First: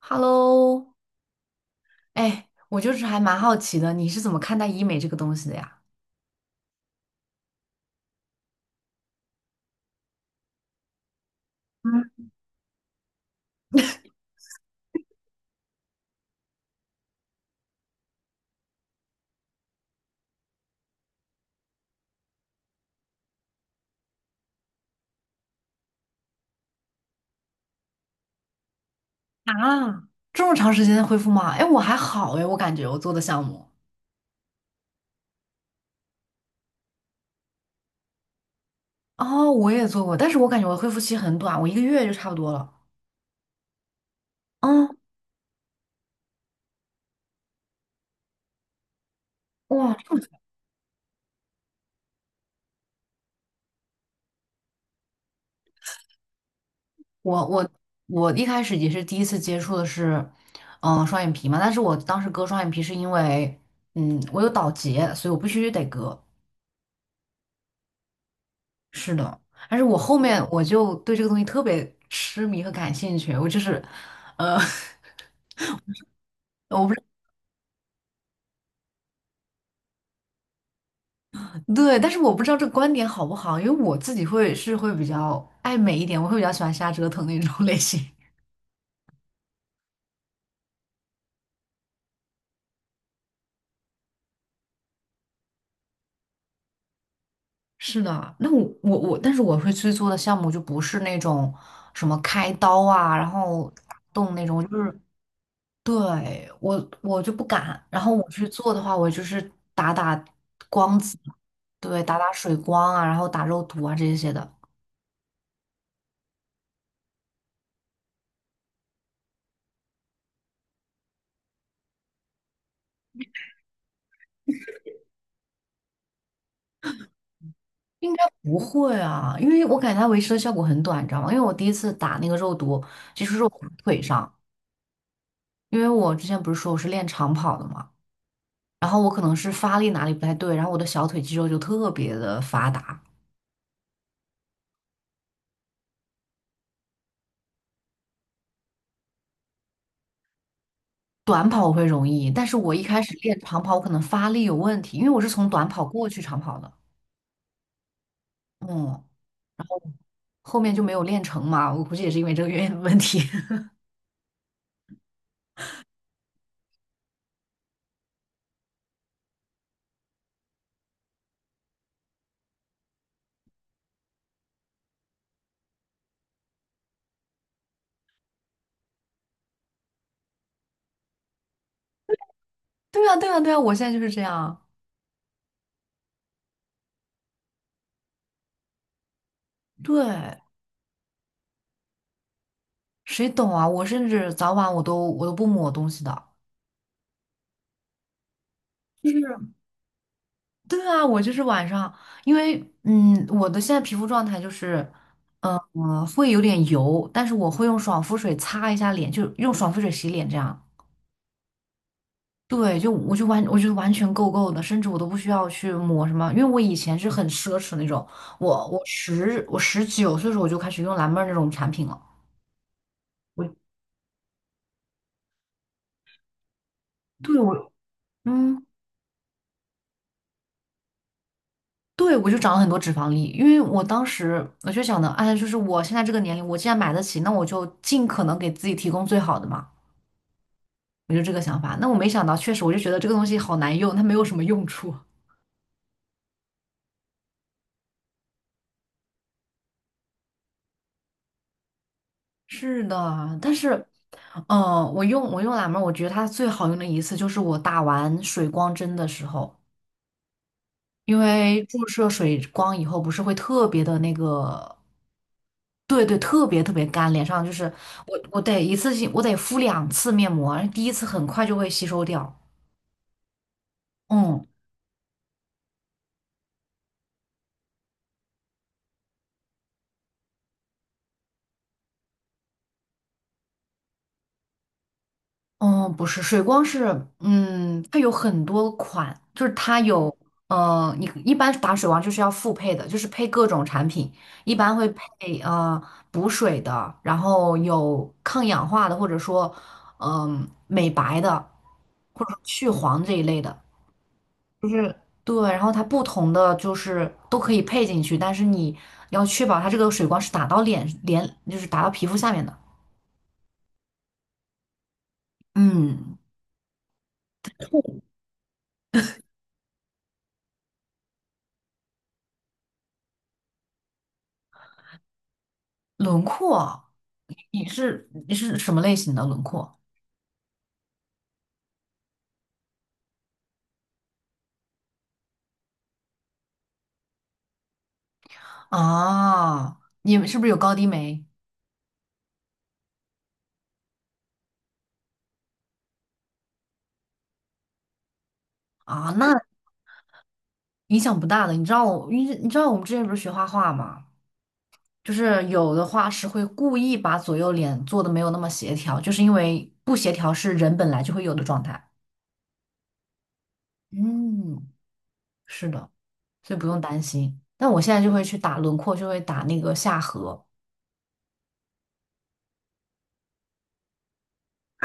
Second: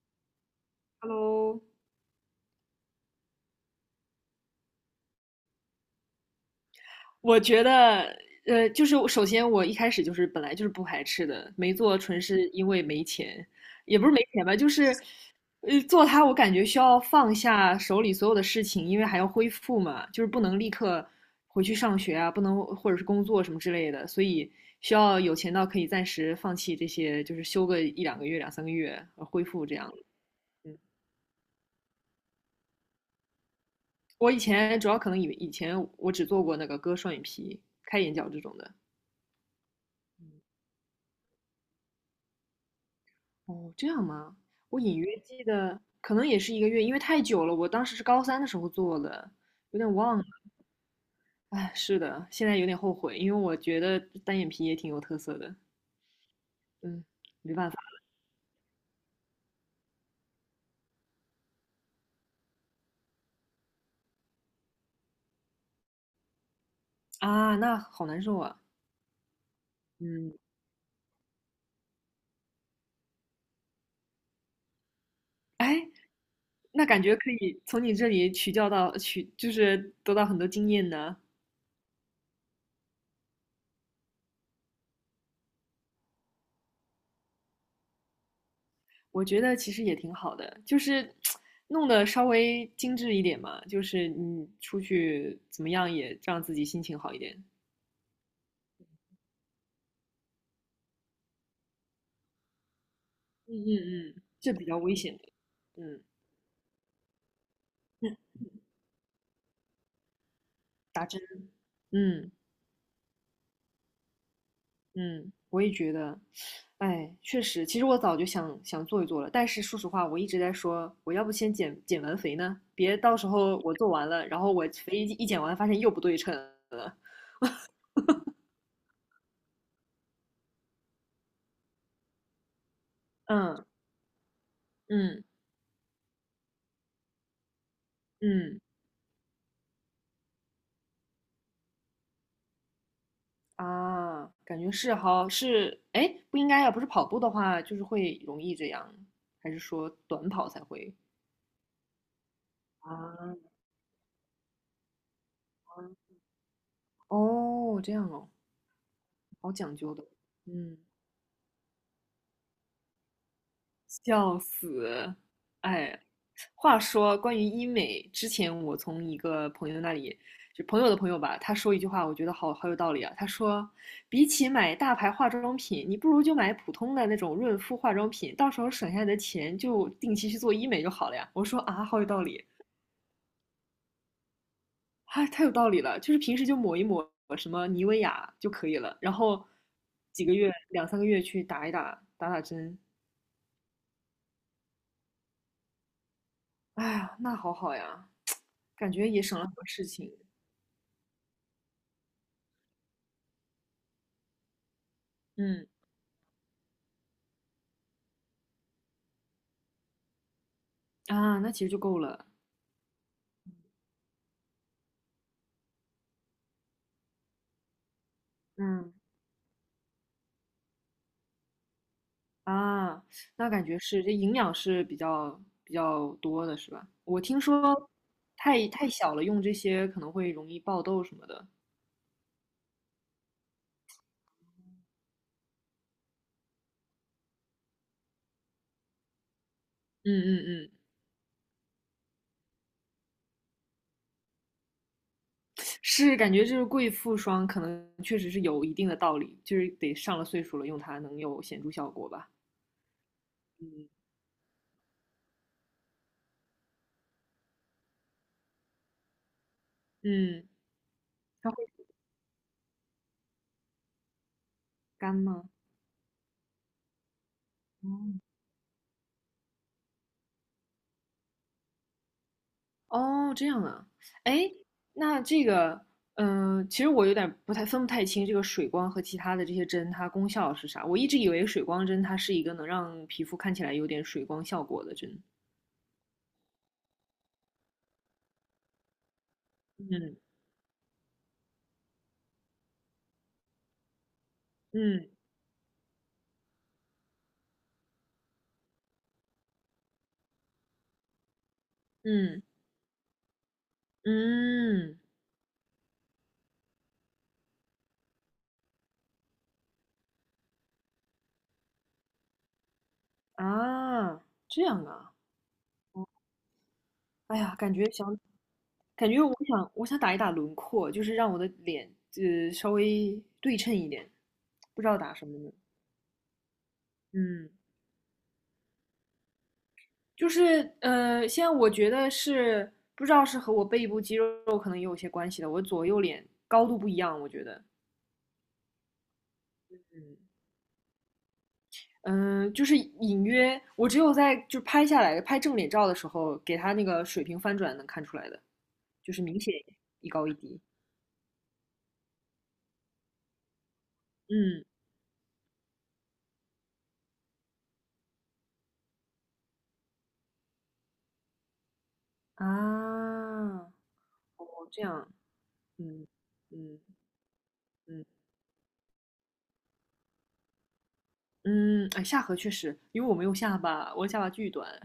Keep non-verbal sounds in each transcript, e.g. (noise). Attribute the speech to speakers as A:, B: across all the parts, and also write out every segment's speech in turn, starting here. A: Hello，
B: Hello，
A: 哎，我就是还蛮好奇的，你是怎么看待医美这个东西的呀？
B: 我觉得，就是首先我一开始就是本来就是不排斥的，没做纯
A: 嗯，
B: 是因为没钱，也不是没钱吧，就是，做它我感觉需要放下手里所有的事情，因为还要恢复嘛，就是不能立刻回去上学啊，不能或者是工作什么之类的，所以需要有钱到可以暂时放弃这些，就是休个一两个月、两三个月恢复这样。
A: 啊，这么长
B: 嗯，
A: 时间恢复吗？哎，我还好哎，我感觉我做的项目，
B: 我以前主要可能以前我只做过那个割双眼皮、开眼角这种的。
A: 哦，我也做过，但是我感觉我的恢复期很短，我一个月就差不多了。
B: 哦，这样吗？我
A: 嗯，
B: 隐约记得，可能也是一个月，因为太久了。我当时是高三的时候做的，有点
A: 哇，(clears throat) 这
B: 忘
A: 么
B: 了。哎，是的，现在有点后悔，因为我觉得单眼皮也挺有特色的。嗯，
A: 我我我一开始也是第一次接触的是，双眼皮嘛，但是我当时割双眼皮是因为，嗯，我有倒睫，所以我必须得割。
B: 啊，那好难受啊。
A: 是的，但是我后
B: 嗯，
A: 面我就对这个东西特别痴迷和感兴趣，我就是，呃，
B: 哎，
A: (laughs)
B: 那
A: 我不知
B: 感觉可以从你这里取教到取，就是得到很多经验呢。
A: 对，但是我不知道这个观点好不好，因为我自己会是会比较爱美一点，我会比较喜欢瞎折腾那种 (laughs) 类型。
B: 我觉得其实也挺好的，就是弄得稍微精致一点嘛，就是你出去怎么样也让自己心情好一点。
A: 是的，那我，但是我会去做的项目就不是那种什么开刀啊，然
B: 嗯
A: 后
B: 嗯
A: 打
B: 嗯，
A: 洞那
B: 这比
A: 种，
B: 较
A: 就
B: 危
A: 是
B: 险的。嗯
A: 对我就不敢。然
B: 嗯，
A: 后我去做的话，我就是打光
B: 打
A: 子，
B: 针。
A: 对，打
B: 嗯
A: 水光啊，然后打肉毒啊这些的。
B: 嗯，我也觉得，哎，确实，其实我早就想想做一做了，但是说实话，我一直在说，我要不先减完肥呢，别到时候我做完了，然后我肥一减完，发现又不对称了。
A: 应该不会啊，因为我感觉它维持的效果很短，你知道吗？因为我第一次打那个肉毒，其实是
B: 嗯
A: 打腿上，
B: 嗯
A: 因为我之前不是说我是练长跑的嘛，
B: 嗯
A: 然后我可能是发力哪里不太对，然后我的小腿肌肉就特别的发达。
B: 啊，感觉是好是，哎，不应该啊，不是跑步的话，就是会容易这样，还是说短跑才会
A: 短跑我会容易，但是我一开始
B: 啊？
A: 练长跑，我可能发力有问题，因为我是从短跑过去长跑的，
B: 哦，这样哦。
A: 嗯，
B: 好讲究的，
A: 后面
B: 嗯，
A: 就没有练成嘛，我估计也是因为这个原因的问题。(laughs)
B: 笑死，哎，话说关于医美，之前我从一个朋友那里，就朋友的朋友吧，他说一句话，我觉得好好有道理啊。他说，比起买大牌化妆品，你不如就买普通的那种润肤化妆品，到时候省下来的钱就定期去做医美就好了呀。我说啊，好有道理，
A: 对啊，对啊，对啊，我现在就是这样。
B: 哎，太有道理了，就是平时就抹一抹什么妮维雅就可以了，然后几个
A: 对，
B: 月两三个月去打一打打打针，
A: 谁懂啊？我甚至早晚我都不抹东西的。
B: 哎呀，那好好呀，感觉也省
A: (laughs)
B: 了很多事情。
A: 对啊，我就是晚上，因为我的现在皮肤状态就是，
B: 嗯
A: 会有点油，但是我会用爽肤水擦一下脸，就用爽肤水洗脸这样。
B: 啊，那其实就够了。
A: 对，就我就完，我觉得完全够够的，甚至我都不需要去抹什么，因为我以前是很奢侈那种，我我
B: 嗯
A: 十我十九岁的时候我就开始用蓝妹儿那种产品了，
B: 啊，那
A: 我
B: 感觉是这营养是比较多的，是吧？我
A: 对，
B: 听说
A: 嗯。
B: 太小了用这些可能会容易爆痘什么的。
A: 对，我就长了很多脂肪粒，因为我当时我就想的，哎，就是我现在这个年龄，我既然买得起，那我就尽可能给自己提供最好的嘛。
B: 嗯嗯嗯，
A: 我就这个想法。那我没想到，确实我就觉得这个东西好难用，它没有什么用处。
B: 是感觉就是贵妇霜可能确实是有一定的道理，就是得上了岁数了用它能有显著效果吧。
A: 是的，但是，
B: 嗯
A: 我用蓝莓儿我觉得它最好用的一次就是我打完水光针的时候，
B: 嗯，
A: 因
B: 它会
A: 为注射水光以后不是会特别的那个，
B: 干吗？
A: 对对，特别特别干，脸上就是我
B: 哦
A: 我得一次性敷两次面膜，第一次很快就会吸收掉。
B: 哦，这样啊，
A: 嗯，
B: 哎，那这个，嗯、其实我有点不太清这个水光和其他的这些针，它功效是啥？我一直以为水光针它是一个能让皮肤看起来有点水光效果的针。
A: 嗯，不是，水光是，嗯，它有很多款，就是它有，
B: 嗯
A: 你一般打水光就是要复配的，就是配各种产品，一般会
B: 嗯
A: 配补水的，然后有抗氧化的，或者说，美白的，或者说
B: 嗯
A: 去黄这一类的，就是
B: 嗯
A: 对，然后它不同的就是都可以配进去，但是你要确保它这个水光是打到脸，就是打到皮肤下面的，
B: 啊，这样啊，
A: 嗯，
B: 哎呀，感觉我想打一打轮廓，就是让我的脸稍微对称一点，不知道打什么呢。
A: 轮廓。
B: 嗯。
A: 你是什么类型的轮廓？
B: 就是现在我觉得是不知道是和我背部肌肉可能也有些关系的，我左右脸高度不一样，我觉得，
A: 啊，
B: 嗯，
A: 你们是不是有高低眉
B: 嗯、就是隐约我只有在就拍下来拍正脸照的时候，给它那个水平翻转能看出来的，
A: 啊？
B: 就是明
A: 那
B: 显一高一低，
A: 影响不大的。你知道我们之前不是学画画吗？
B: 嗯
A: 就是有的画师会故意把左右脸做的没有那么协调，就是因为不协调是人本来就会有的状态。
B: 啊，
A: 嗯，
B: 哦这样，
A: 是的，
B: 嗯
A: 所以不
B: 嗯
A: 用担心。但我现在
B: 嗯
A: 就会去打轮廓，就会打那个下颌。
B: 嗯，哎，下颌确实，因为我没有下巴，我的下巴巨短，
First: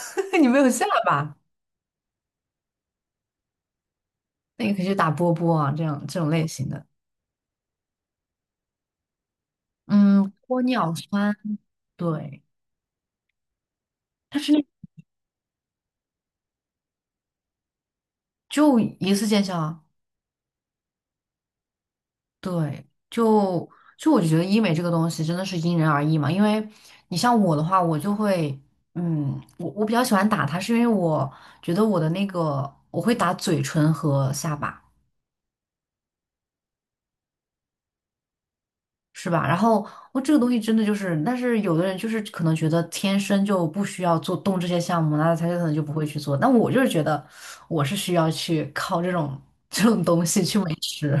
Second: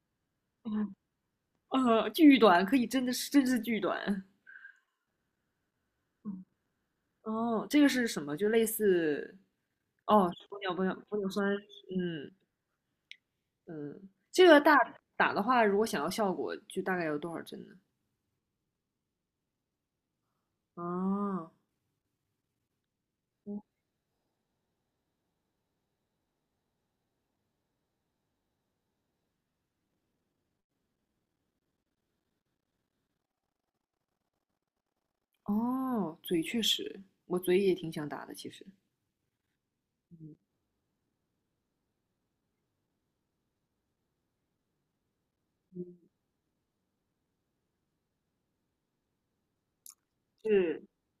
A: (laughs) 你没有下巴，
B: 巨短，可以真是巨短，
A: 那你可以去打波波啊，这样这种类型的。
B: 哦，这个是什么？就类似哦，
A: 嗯，玻尿
B: 玻尿
A: 酸，
B: 酸，嗯
A: 对。
B: 嗯，
A: 它
B: 这
A: 是
B: 个
A: 那。
B: 打的话，如果想要效果，就大概有多少针呢？
A: 就一次见效啊，
B: 哦
A: 对，就我就觉得医美这个东西真的是因人而异嘛，因为你像我的话，我就会，嗯，我比较喜欢打它，是因为我觉得我的那个我会打嘴唇和下巴，
B: 哦，嘴确实，我嘴也挺想打的，其实。
A: 是吧？然后我这
B: 嗯
A: 个东西真的就是，但是有的人就是可能觉得天生就不需要做动这些项目，那他就可能就不
B: 嗯，
A: 会去做。但我就是觉得我是需要去靠这种 (laughs) 这种东西去维
B: 是
A: 持。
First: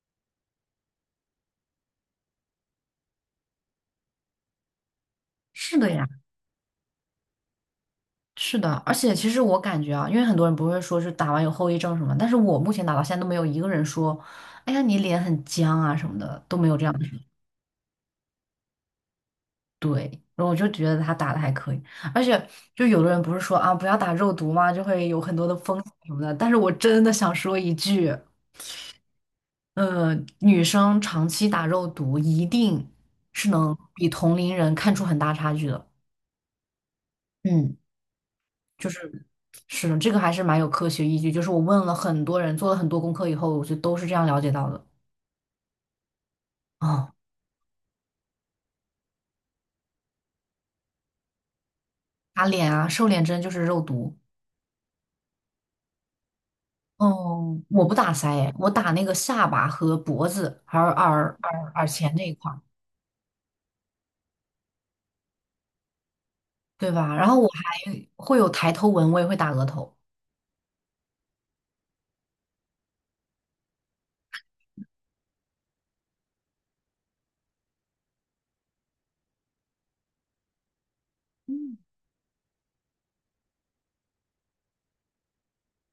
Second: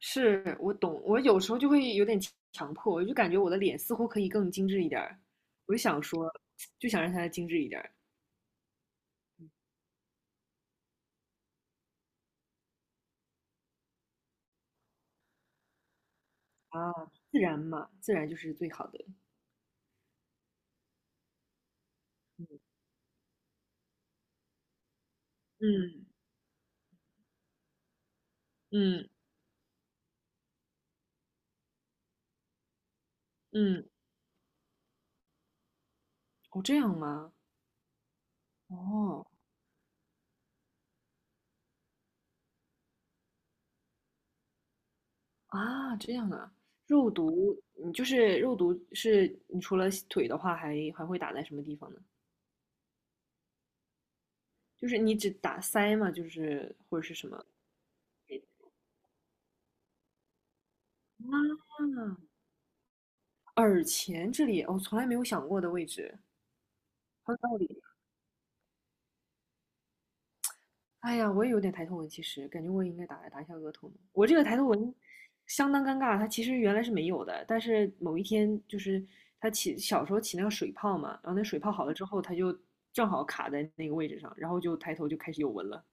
B: 是，我懂。我有时候就会有点强迫，我就感觉我的脸似乎可以更精致一点儿，我
A: 是
B: 就
A: 的
B: 想
A: 呀。
B: 说，就想让它精致一点儿
A: 是的，而且其实我感觉啊，因为很多人不会说是打完有后遗症什么，但是我目前打到现在都没有一个人说，哎呀你脸很僵啊什么的，都没有这样
B: 啊，
A: 的人
B: 自然嘛，自然就是最好的。
A: 对，然后我就觉得他打的还可以，而且就有的人不是说啊不要打肉毒嘛，就会有很多的风险
B: 嗯
A: 什么的，但是我真的想说一句，
B: 嗯
A: 呃，女生长期打肉毒一定是能
B: 嗯，
A: 比同龄人看出很大差距的。
B: 哦，这样吗？
A: 嗯。就
B: 哦，
A: 是是的，这个还是蛮有科学依据。就是我问了很多人，做了很多功课以后，我就都是这样了解到的。
B: 啊，这样啊，肉
A: 哦，
B: 毒，你就是肉毒是，你除了腿的话还，还会打在什么地方呢？
A: 打脸啊，瘦脸针就是肉毒。
B: 就是你只打腮嘛，就是或者是什么
A: 哦，我不打腮诶我打那个下巴和脖子，还有耳
B: 啊？
A: 前那一块儿，
B: 耳前这里，我、从来没有想过的位置，
A: 对吧？然
B: 很有
A: 后我
B: 道理。
A: 还会有抬头纹，我也会打额头。
B: 哎呀，我也有点抬头纹，其实感觉我也应该打打一下额头呢我这个抬头纹相当尴尬，它其实原来是没有的，但是某一天就是它起小时候起那个水泡嘛，然后那水泡好了之后，它就正好卡在那个位置上，然后就抬头就开始有纹了。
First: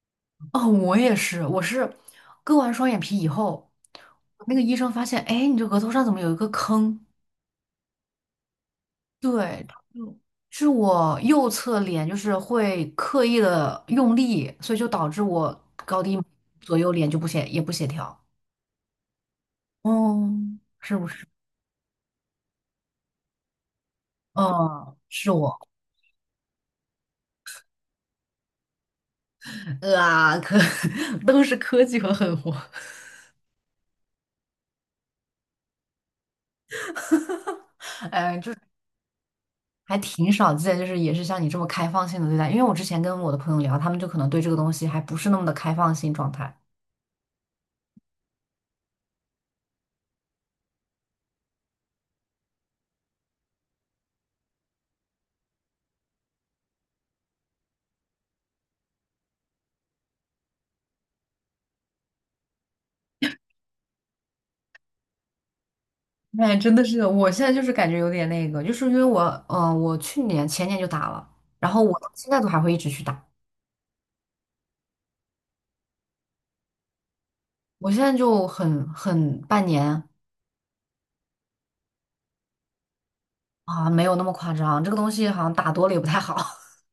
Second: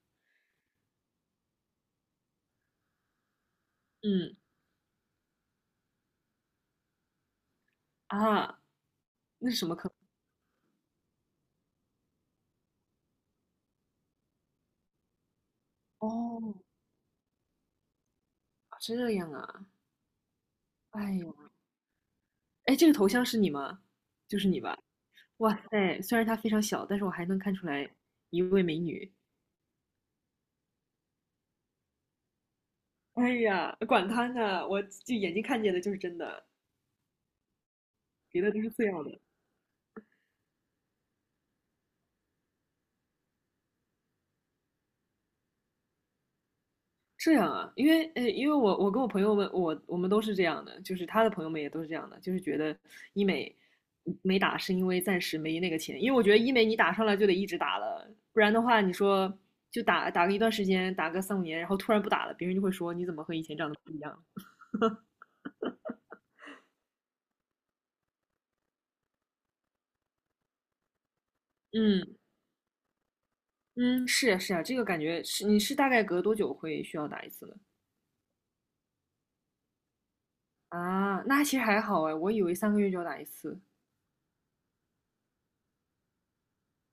A: 哦，我也是，我是割完双眼皮以后，
B: 嗯
A: 那个医生发现，哎，你这额头上怎么有一个坑？
B: 啊，那是
A: 对，
B: 什么坑？
A: 就是我右侧脸就是会刻意的用力，所以就导致我高低
B: 哦，
A: 左右脸就不协调，
B: 这样啊，
A: 嗯，是不
B: 哎
A: 是？
B: 呦，哎，这个头像是你吗？就是你吧？
A: 嗯，是
B: 哇
A: 我，
B: 塞，虽然它非常小，但是我还能看出来一位美女。
A: 啊，(laughs) 都是科技和狠活，
B: 哎呀，管他呢，我就眼睛看见的就是真的。别的都是次要的。
A: (laughs) 还挺少见，就是也是像你这么开放性的对待。因为我之前跟我的朋友聊，他们就可能对这个东西还不是那么的开放性状态。
B: 这样啊，因为我跟我朋友们，我们都是这样的，就是他的朋友们也都是这样的，就是觉得医美没打是因为暂时没那个钱，因为我觉得医美你打上来就得一直打了，不然的话你说就打个一段时间，打个三五年，然后突然不打了，别人就会说你怎么和以前长得
A: 哎，真的是，我现在就是感觉有点那个，就是因为我，我去年前年就打了，然后我到
B: 嗯
A: 现在都还会一直去打。
B: 嗯，是呀是呀，这个感觉是你是大概隔多久会需要打一次呢？
A: 我现在就半年
B: 啊，那其实还好哎，我以为三个月就要打一次，
A: 啊，没有那么夸张。这个东西好像打多了也不太好，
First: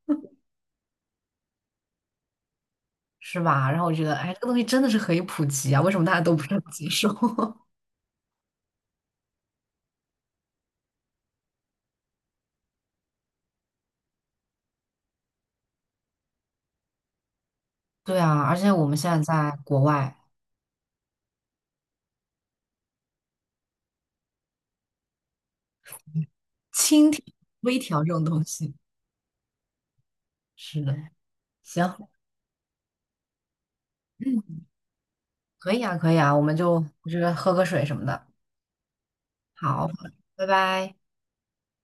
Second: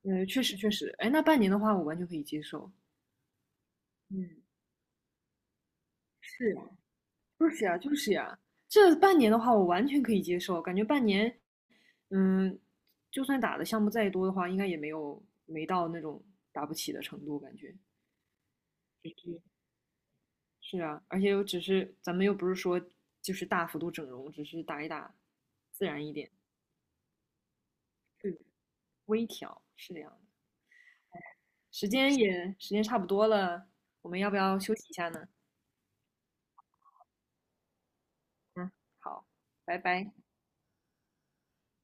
B: 嗯，确实确实，哎，那半年的话我完全可以接受，
A: (laughs) 是吧？然后我觉得，
B: 嗯，
A: 哎，这个东西真的是可以普及啊，为什么大家都不是
B: 是
A: 很接受？
B: 就是
A: (laughs)
B: 呀，就是呀，这半年的话，我完全可以接受，感觉半年，嗯，就算打的项目再多的话，应该也没到那种打不起的程度，感觉。
A: 对啊，而且我们现在在国外，
B: 是啊，而且又只是咱们又不是说就是大幅度整容，只是打一打，自然一点，
A: 轻调、微调这种
B: 嗯，
A: 东西，
B: 微调，是这样的。
A: 是的。行，
B: 时间差不多了，我们要不要
A: 嗯，
B: 休息一下呢？
A: 可以啊，可以啊，我们就我觉得喝个水什么的。
B: 嗯，好，拜
A: 好，
B: 拜。
A: 拜拜。